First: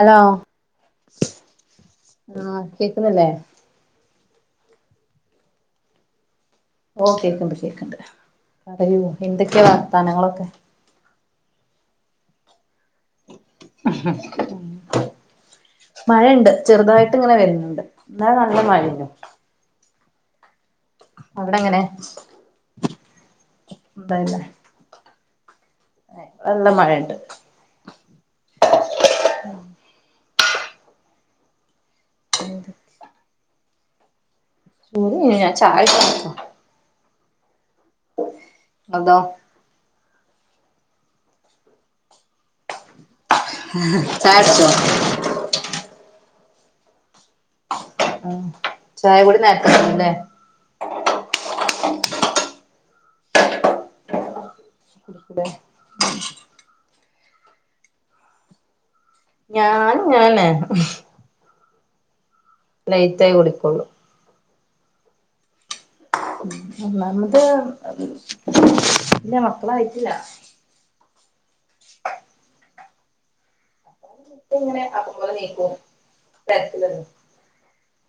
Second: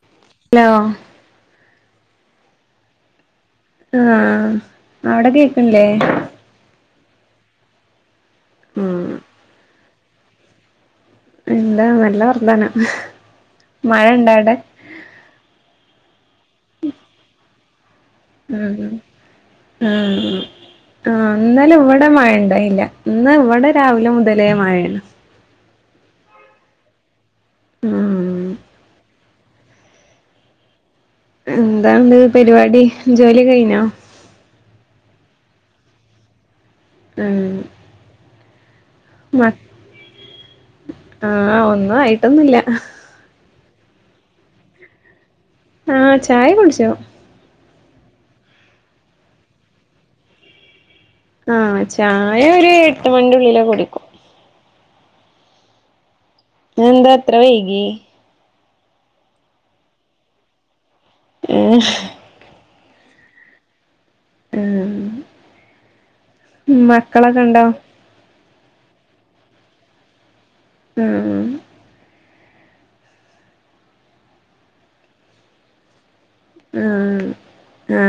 Hello hello ആഹ് കേക്കുന്നില്ലെ? ആഹ് അവിടെ കേക്കണില്ലേ. ഓ കേൾക്കണ്ട് കേക്കണ്ട് പറയൂ ഉം എന്തൊക്കെയാ വർത്തനങ്ങളൊക്കെ. എന്താ നല്ല വർത്താനം മഴ ഇണ്ട അവിടെ മ്മ് മഴയണ്ട് ചെറുതായിട്ട് ഇങ്ങനെ വരുന്നുണ്ട്. ഇവിടെ നല്ല മഴയിണ്ട്. മ്മ് മ്മ്. ആ അവിടെ ഇന്നലെ എങ്ങനെ ഇവിടെ മഴ ഇണ്ടായില്ല ഇന്ന് ഇവിടെ രാവിലെ ഇബടെ ഇവിടെ മുതലേ മഴയാണ്. നല്ല മഴയിണ്ട്. മ്മ്. എന്താണ്ട് പരിപാടി ജോലി കഴിഞ്ഞോ? ചൂടു കൂടുതലാ ചായക്കടുപ്പാ. ഉം അതോ മ ആഹ് ഒന്നും ആയിട്ടൊന്നുല്ല ചായ കുട്ച്ചോ? ആഹ് ചായ കുടിച്ചാ ആഹ് ചായ കൂടി നേരത്തേ കഴിഞ്ഞല്ലേ? ചൂടുണ്ടകിലേ കുടിക്കു. കുടിക്കെട ന്നെന്താത്ര വൈകിയേ? ഞാൻ വേണേ ഏ ലെയ്റ്റായി കുടിക്കൊള്ളൂ. ആഹ് ഒന്നാമത് പിന്നെ മക്കളായിട്ടില്ല. ആഹ് ക്കിങ്ങനെ അപ്പ പോലെ നീക്ക് ഉം ഉം ങേ ങാ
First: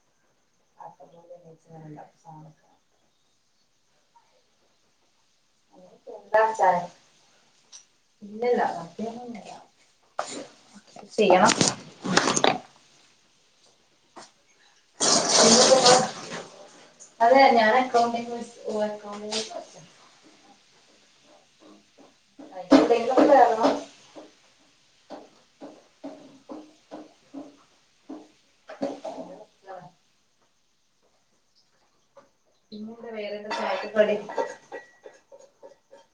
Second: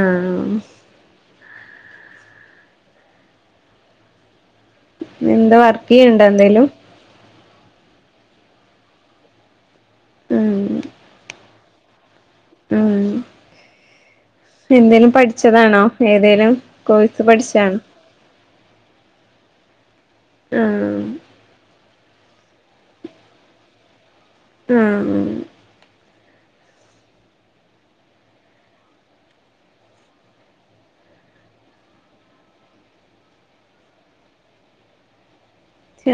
മേയ്ച്ചു തരേണ്ടാ സാമുക്കാ എന്താ വർക്ക് ചെയ്യണ്ടോന്തേലും ഇല്ലല്ല വർക്ക് ചെയ്യണില്ല. ഉം ചെയ്യെണം. ഉം എന്തേലും പഠിച്ചതാണോ? ഇന്നിപ്പോ ഏതേലും കോഴ്സ് അതെ ഞാൻ പഠിച്ചണോ? അക്കൗണ്ടിങ് അക്കൗണ്ടിങ് ആഹ് [inaudible] ഉം [unintelligible] ഇന്നുടെ വേറെന്താ ചായക്കൊപ്പവെടെ?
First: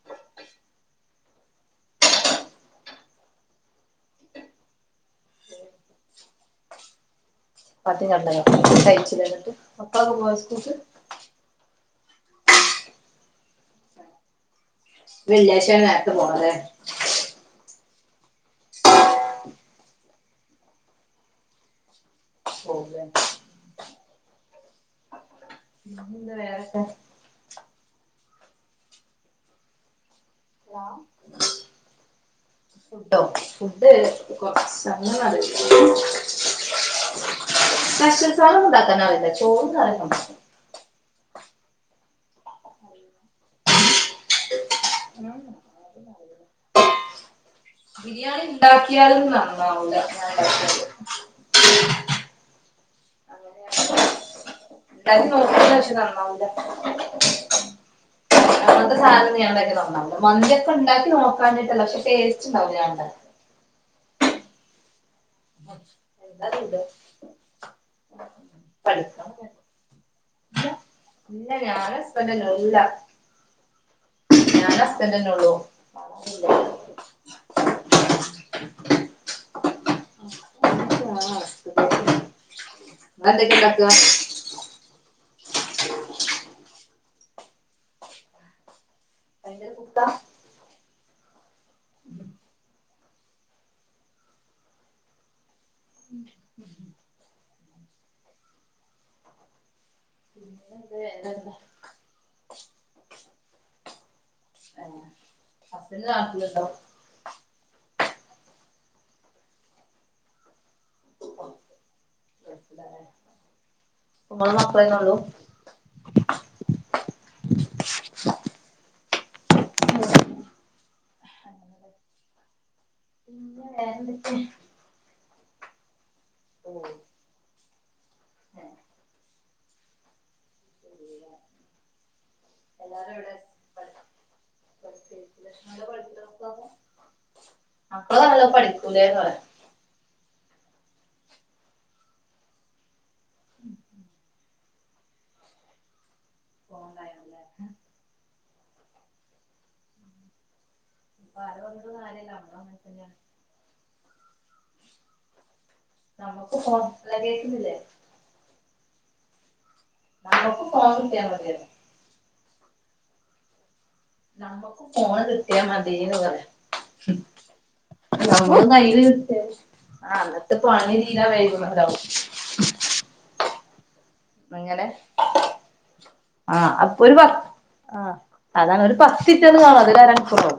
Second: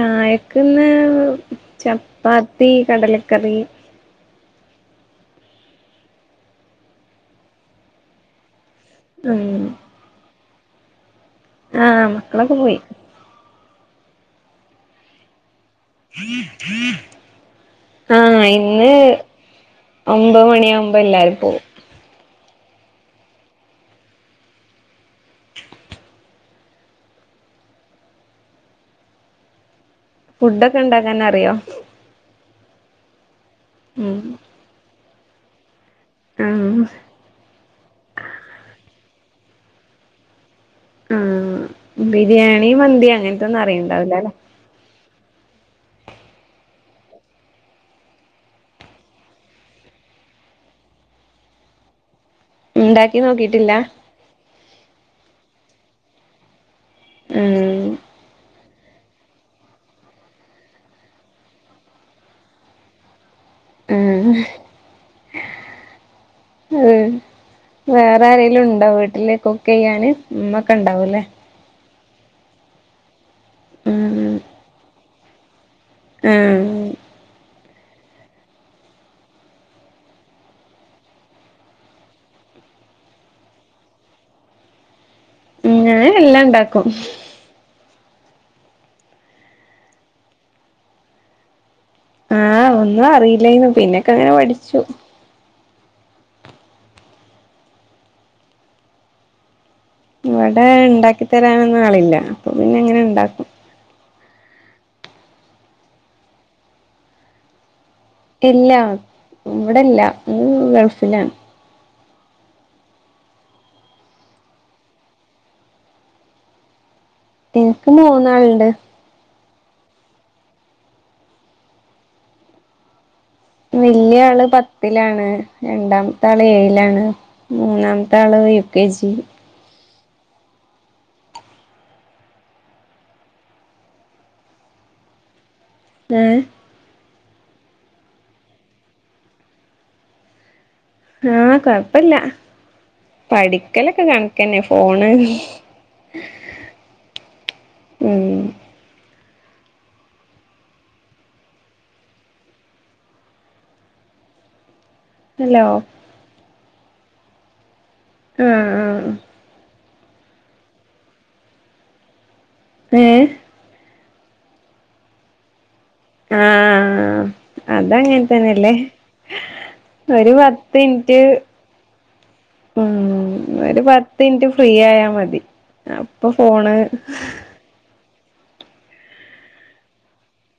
ചായക്കിന്ന് ചപ്പാത്തി, കടലക്കറി ചപ്പാത്തിം കടലക്കറിം ഒന്നും കഴിച്ചില്ലന്ന്ട്ട്. ഉം മക്കളൊക്കെപ്പോയോ സ്കൂളിക്ക്? ആഹ് മക്കളെക്കെ പോയി വെള്ളിയാഴ്ച്ചയോണ്ട് നേരത്തെ പോണല്ലേ? ആഹ് ഇന്ന് ഒമ്പത് മണിയാമ്പോ എല്ലാരും പോം. [unintelligible] എന്ത വേറക്കെ? ഫുഡെക്കെ ഇണ്ടാക്കാൻ അറിയോ? ഫുഡ്‌ ഉം കൊറച്ച് അങ്ങനെയറിയില്ല. [inaudible] ആഹ് [inaudible] ണ്ടാക്കറിയില്ലേ? ചോറും കറിയൊക്കെ ഉണ്ടാക്കും ഉം ബിരിയാണി, മന്തി അങ്ങനത്തൊന്നും അറിയൊണ്ടാവില്ലല്ലേ? ബിരിയാണി ഉണ്ടാക്കിയാലും നന്നാവൂല. ഞാനൊണ്ടാക്കിയാല്. ഉണ്ടാക്കി നോക്കിട്ടില്ല? പക്ഷേ നന്നാവൂലാ. ഉം അങ്ങനെത്തെ സാധനൊന്നും ഞാനൊണ്ടാക്കി നോക്കാറില്ല. മന്തിക്കെയെണ്ടാക്കി നോക്കാഞ്ഞിട്ടല്ല. പക്ഷെ ടേസ്റ്റുണ്ടാല്ല ഞാനൊണ്ടാങ്കിയാ. ഉം [inaudible] എന്താ ഇത് ഉം വേറെ ആരേലുണ്ടോ പഠിക്കണം വീട്ടില് കുക്ക് ചെയ്യാന്? ഇല്ല ഉമ്മക്കൊണ്ടാവല്ലേ. ഇല്ല [unintelligible] തന്നെല്ലൊള്ളൂ. ആ അന്തൊക്കെണ്ടാക്ക എല്ലാണ്ടാക്കും. പുട്ടാ ആഹ് ഒന്നും അറിയില്ലായിന്ന് പിന്നൊക്കെങ്ങനെ പഠിച്ചു. ഇവിടെ ഇണ്ടാക്കി തരാനൊന്നും ആളില്ല അപ്പൊ പിന്നെ ഇങ്ങനെ ഇണ്ടാക്കും. ഹസ്ബൻ്റ് നാട്ടിലുണ്ടോ? ഇല്ല ഇവിടെല്ല ഇ ഗൾഫിലാണ്. ഗൾഫിലാല്ലേ ഇങ്ങളും മക്കളന്നൊള്ളൂ എനിക്ക് മൂന്നാളുണ്ട് പിന്നെ വല്യ വേറെന്തൊക്കെ ആള് പത്തിലാണ് രണ്ടാമത്തെ ആള് ഓ ഏഴിലാണ് മൂന്നാമത്തെ ആള് യു കെ ജി. എല്ലാരും ഇവിടെ പഠി- പഠിച്ച് ലക്ഷ്മണന്റെ മ് പഠിത്തമൊക്കെ മക്കള് നല്ലോം പഠിക്കും ലെ ന്ന് പറയാ. ആഹ് കൊഴപ്പല്ല. പഠിക്കലൊക്കെ കണക്കന്നെ ഫോണ് മ് ഫോണുണ്ടായിരുന്നല്ലേ അപ്പൊ [unintelligible] ഹലോ. നമ്മുക്ക് [unintelligible] കേക്കുന്നില്ലേ? ആഹ് ആഹ് ആഹ് [unintelligible] ഫോൻ കിട്ടിയ മതിയല്ലോ. ഏ നമക്ക് ഫോണ് കിട്ടിയാ മതീന്ന് പറയാ. ആഹ് അതങ്ങനെ തന്നെല്ലേ. കയ്യില് കിട്ടിയ ആ ഒരു അന്നത്തെ പണി പത്ത്നിറ്റ് തീരാ വൈകുന്നവരാവും മ് ഒരു പത്ത് ത്ത്ൻ റ്റ് ഫ്രീ അങ്ങനെ ആയാ മതി അപ്പൊ ആ ഫോണ് അപ്പൊ ഒരു പത്ത് ആ അതാണ് ഒരു പത്ത്റ്റന്ന് കാണ അതൊരരാ മണിക്കൂറവും.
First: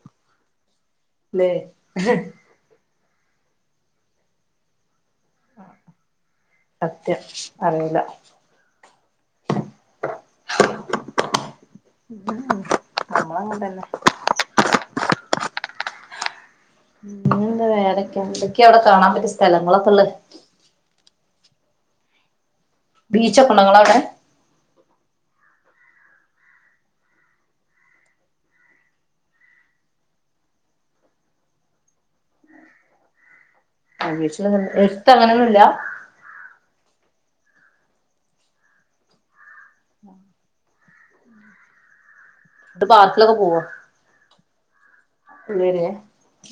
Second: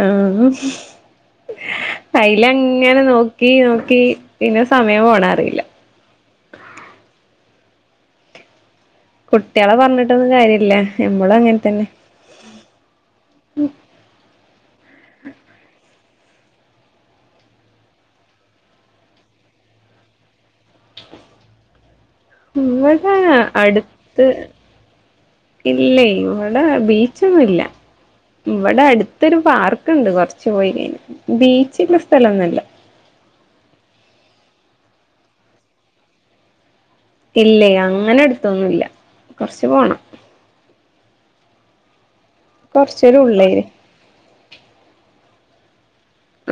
ആ അയ്ലങ്ങന നോ നോക്കി നോക്കി പിന്നെ സമയം പോണ അറിയില്ല. സത്യം അറീല കുട്ടികളെ പറഞ്ഞിട്ടൊന്നും കാര്യില്ല നമ്മളും അങ്ങനെ തന്നെ. നമ്മളങ്ങനത്തന്നെ ന്നെന്താ വേറെക്കെ എന്തൊക്ക അവടെ കാണാൻ പറ്റിയ സ്ഥലങ്ങളൊക്കെള്ളത് ഇവടെ ബീച്ചൊക്കെ ഉണ്ടോ നിങ്ങളവിടെ അട്ത്ത് ഇല്ല ഇവിടെ ബീച്ചൊന്നുംല്ല. ഇവിടെ അടുത്തൊരു പാർക്കുണ്ട് കൊറച്ച് പോയി കഴിഞ്ഞ ബീച്ചുള്ള സ്ഥലോന്നല്ല. [unintelligible] [unintelligible] എര്ത്തങ്ങനൊന്നുല്ല ഇല്ലയ് അങ്ങനെ അടുത്തൊന്നുംല്ല കൊറച്ച് പോണം. ഇത് കൊറച്ചൊരു പാർക്കിലൊക്കെ ഉള്ളേര്യേ ഉ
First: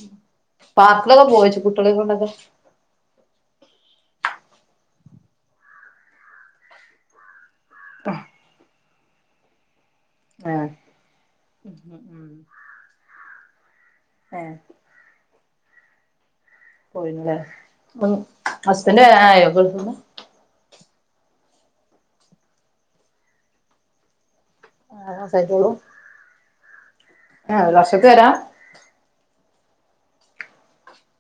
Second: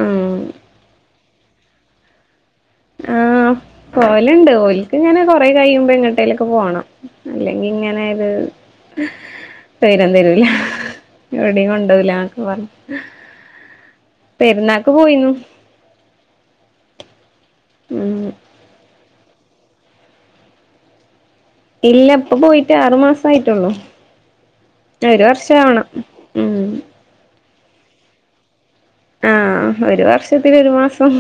ഉം പാർക്കിലൊക്കെ പോവെജ് കുട്ടികളെ കൊണ്ടൊക്കെ. ഇക്ക് ഇങ്ങനെ കൊറെ കയുമ്പോ എങ്ങട്ടേലൊക്കെ പോണം അല്ലെങ്കി ഇങ്ങനെ ഒര് തൈരം തരൂല ആഹ് എവിടിം ഉം കൊണ്ടോവൂലാ ഉം ക്കെ പറഞ് ഏഹ് പെരുന്നാക്ക് പോയിന്നു. പോയില്ലേ ഉം ഹസ്ബന്റ് വരാനായോ ഗൾഫിന്നു? ഇല്ല ഇപ്പൊ പോയിട്ട് ആറു മാസ ആയിട്ടൊള്ളൂ. ആറ് മാസായിട്ടൊള്ളൂ ആഹ് ഒരു വർഷാവണം മ്. ആഹ് വർഷത്തിൽ വര? ആഹ് ഒരു വർഷത്തി ഒരു മാസം.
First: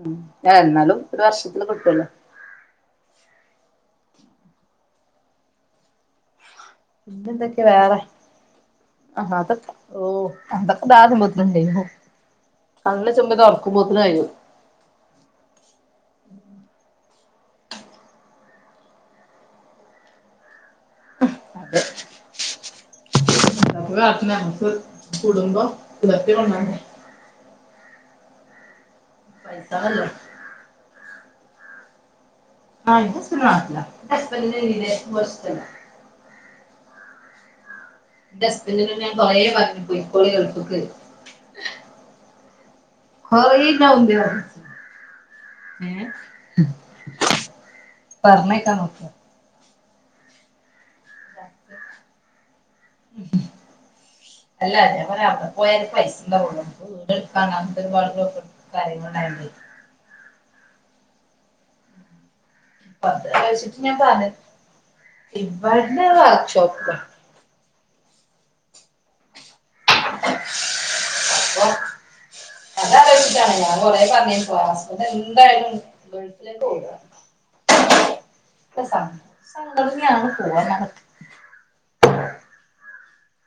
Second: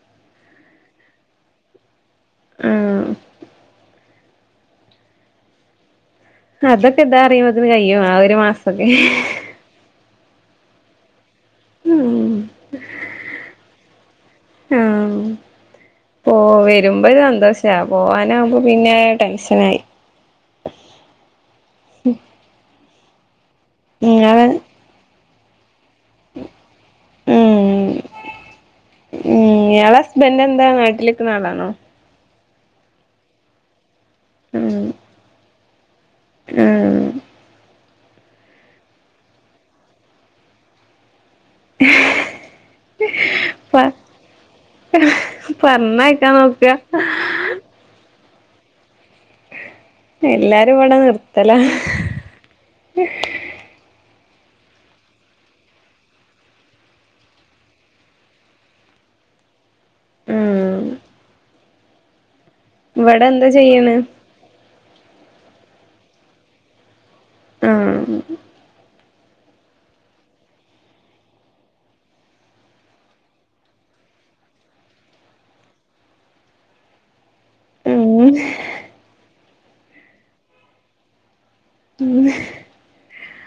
ഉം, എന്നാലും ഒരു വർഷത്തില് കിട്ടോല്ലോ. ആഹ. അതൊക്കെ ഇതാ പിന്നെ എന്തൊക്കെയ അറിയുമ്പോത്തിന് വേറെ, കഴിയും ആ ഒരു മാസൊക്കെ ആഹ് അതൊക്കൊ, ഓ അതൊക്കെ' ' [unintelligible] ' [unintelligible] ' ഉം ഉറക്കുമ്പോത്തി' ' [unintelligible] ഓ... വരും. ' [unintelligible] 'പോവാനാകുമ്പോ പിന്നെ ടെൻഷനായി. അതെ, കുറച്ച് കൂടെ കാത്തിരുന്നാ ഇങ്ങള് നമ്മക്ക് കുടുംബം പുലർത്തി കൊണ്ടുവരണ്ടേ. ഉം ഉം, ഞളെ ഹസ്ബൻഡ് എന്താ നാട്ടിൽ നിക്ക്ണ ആളാണോ? ആഹ, ഇന്റെ ഹസ്ബൻഡ് നാട്ടിലാ, ന്റെ ഹസ്ബൻഡ്ന്റെ ഉം കീഴിൽ' ' [unintelligible] ഉം. എന്റെ ഹസ്ബൻഡിനോട് ഞാൻ കുറേ പറഞ്ഞിക്ക്ണ് പോയിക്കോളി ഗൾഫിക്ക്. കൊറേ പ, ഞാൻ മുമ്പേ പറഞ്ഞു ഏഹ് പറഞ്ഞയക്കാൻ നോക്ക പറഞ്ഞയക്കാൻ നോക്കിയതാ. എല്ലാരും ഇവിടെ നിർത്തലാ അല്ല ഞാൻ പറയാ അവിടെ പോയാലേ പൈസ ഉണ്ടാവള്ളു നമ്മുക്ക് വീടെടുക്കണം അങ്ങത്തെ ഒരുപാട് കാര്യങ്ങൾ. [inaudible] ഉം. ഇവിടെ അത് എന്താ വെച്ചിട്ട് ചെയ്യണ് ഞാൻ പറഞ്ഞത് ഇവിടുന്ന് വർക്ക്ഷോപ്പ് ആഹ് ' [inaudible] ഞാൻ കൊറെ പറഞ്ഞ് പോവാൻ ഹസ്ബൻ്റ് എന്തായാലും ഗൾഫിലേക്ക് പോവുല. ഉം. സങ്കടന്നെയാണ് പോവാ പറഞ്ഞത്.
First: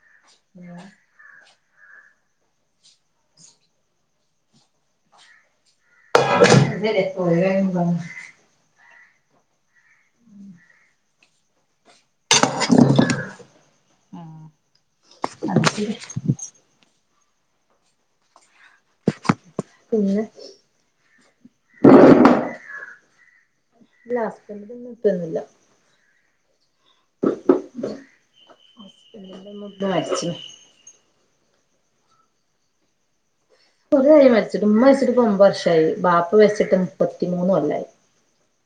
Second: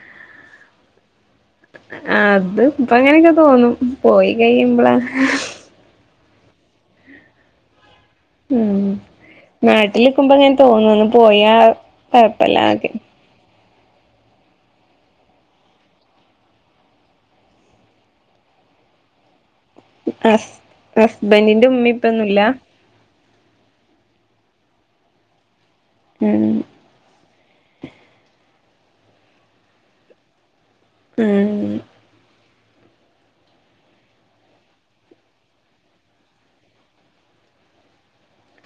' [inaudible] അത് ഇപ്പം അങ്ങനെയൊക്കെ തോന്നും പോയി കഴിയുമ്പളാ ' [inaudible] ഉം. നാട്ടിൽ നിക്കുമ്പോങ്ങനെ തോന്നും ഒന്ന് പോയ കൊഴപ്പല്യന്നൊക്കെ. ആഹ് ഹസ് ഹസ്ബെന്റിന്റെ ഉമ്മിം ഉപ്പെന്നുല്ല ഇല്ല ഹസ്ബെന്റിന്റെ ഉമ്മിം ഉപ്പയും ഒന്നുല്ല ഉം. ഹസ്ബന്റിന്റെ ഉമ്മുമ്മ മരിച്ചു ഉം. കുറെ ആയി മരിച്ചിട്ട് ഉമ്മ മരിച്ചിട്ട് ഇപ്പോ ഒൻമ്പത് വർഷമായി ബാപ്പ മരിച്ചിട്ട് മുപ്പത്തിമൂന്ന് കൊല്ലായി.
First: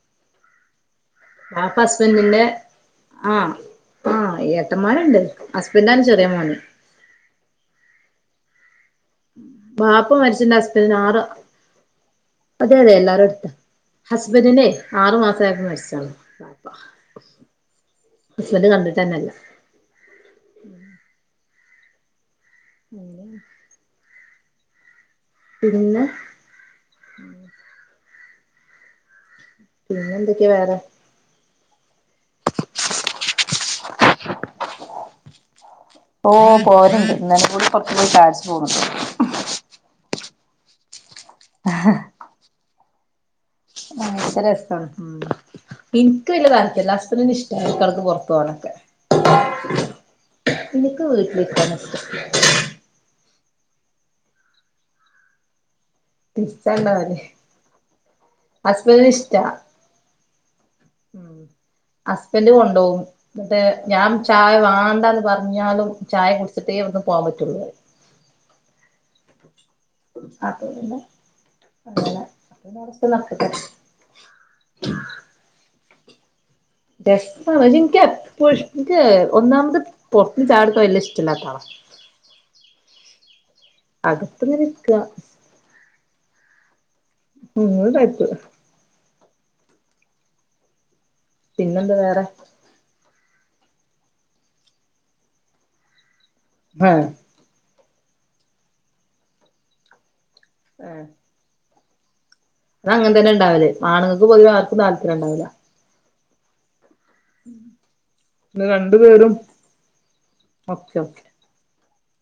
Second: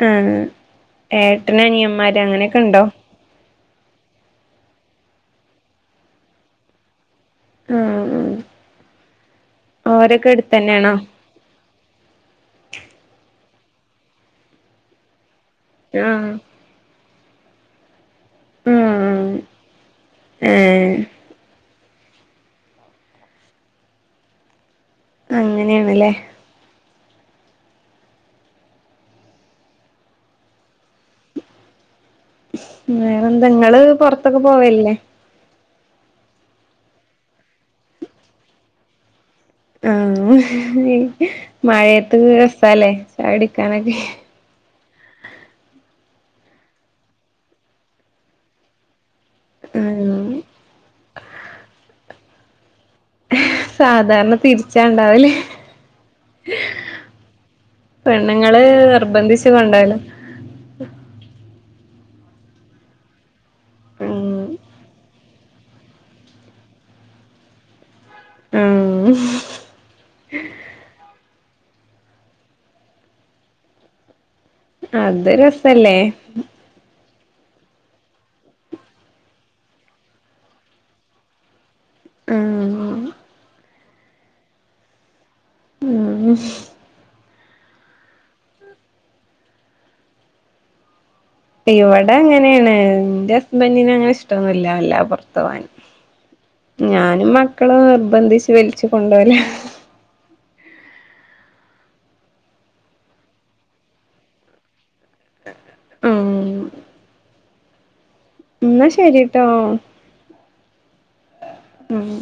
ആഹ് ഏട്ടന് ബാപ്പ അനിയൻമാര് ഹസ്ബൻഡിന്റെ അങ്ങനെയൊക്കെ ഉണ്ടോ? ആഹ് ആഹ് ഏട്ടൻമാരുണ്ട് ഹസ്ബൻ്റാണ് ചെറിയ മോന് ആ ആ ബാപ്പ മരിച്ചുമ്പോ ഹസ്ബൻഡിന് ആറ് അതെ അതെ എല്ലാരും ഹസ്ബെന്റിന്റെ ആറു മാസ് [unintelligible] മരിച്ചത് ആഹ് ഹസ്ബന്റ് നട്ടിതന്നല്ല ആഹ് ഏഹ് ' [inaudible] അങ്ങനെയാണല്ലേ ഉം പിന്നെ എന്തൊക്കെയാ വേറെ. വേറെന്താ ഇങ്ങൾ പെറത്തൊക്കെ പോവേല്ലേ ഓ പോല്ണ്ട് ഇന്നലെ കൂടി പുറത്ത് പോയി ചായ കുടിച് പൊന്നിട്ടൊള്ളു ആഹ മഴയത്ത് രസല്ലേ ചായ കുടി ഭയങ്കര രസ ഉ എനിക്ക് വലിയ താല്പര്യല്ല. ഹുസ്ബൻഡ്ന് ഇഷ്ട ഇടക്ക് പുറത്തു പോകാനൊക്കെ ആഹ് എനിക്ക് വീട്ടിലിരിക്കാനാ ഇഷ്ടം സാധാരണ തിരിച്ചാ ഇണ്ടാവല് തിരിച്ചാള്ള കാര്യം പെണ്ണുങ്ങള് നിർബന്ധിച്ച് കൊണ്ടോല്ല ഹസ്ബൻഡ് കൊണ്ടുപോ എന്നട്ട് ഞാൻ ഉം ചായ വ ണ്ട എന്ന് പറഞ്ഞാലും ചായ കുടിച്ചിട്ടേ ഇവിന്ന് പോവാൻ പറ്റുള്ളൂ ആഹ് അപ്പൊ പിന്നെ അതല്ലെ അപ്പൊ നടറസ്ഥ നക്കട്ടെ അത് രസല്ലേ രസാ പക്ഷെ എനിക്ക് എപ്പോഴ എനിക്ക് ഒന്നാമത് പൊറത്ത് ചായു ടിക്ക വല്ല ഇഷ്ടല്ലാത്താള ആഹ് അകത്ങ്ങനിരിക്ക ഉം ഉം ആയിത്ത പിന്നെന്താ ഇവിടെ വേറെ അങ്ങനെയാണ് ന്റെ ബന്നിന അങ്ങനെ ഇഷ്ടന്നില്ല വല്ലാ പുറത്തു പോവാൻ ആഹ് ഞാനും മക്കളും ബന്ധിച്ച് വലിച്ചു കൊണ്ടോല ആഹ അത് അങ്ങനെ തന്നെ ഉണ്ടാവില്ലേ ആണുങ്ങൾക്കപൊതുവെ ആർക്കും താല്പര്യം ഉണ്ടാവുല ആ ഇന്ന് രണ്ടു പേരും ശരിട്ടോ ഓക്കേ ഓക്കേ ഉം ഹ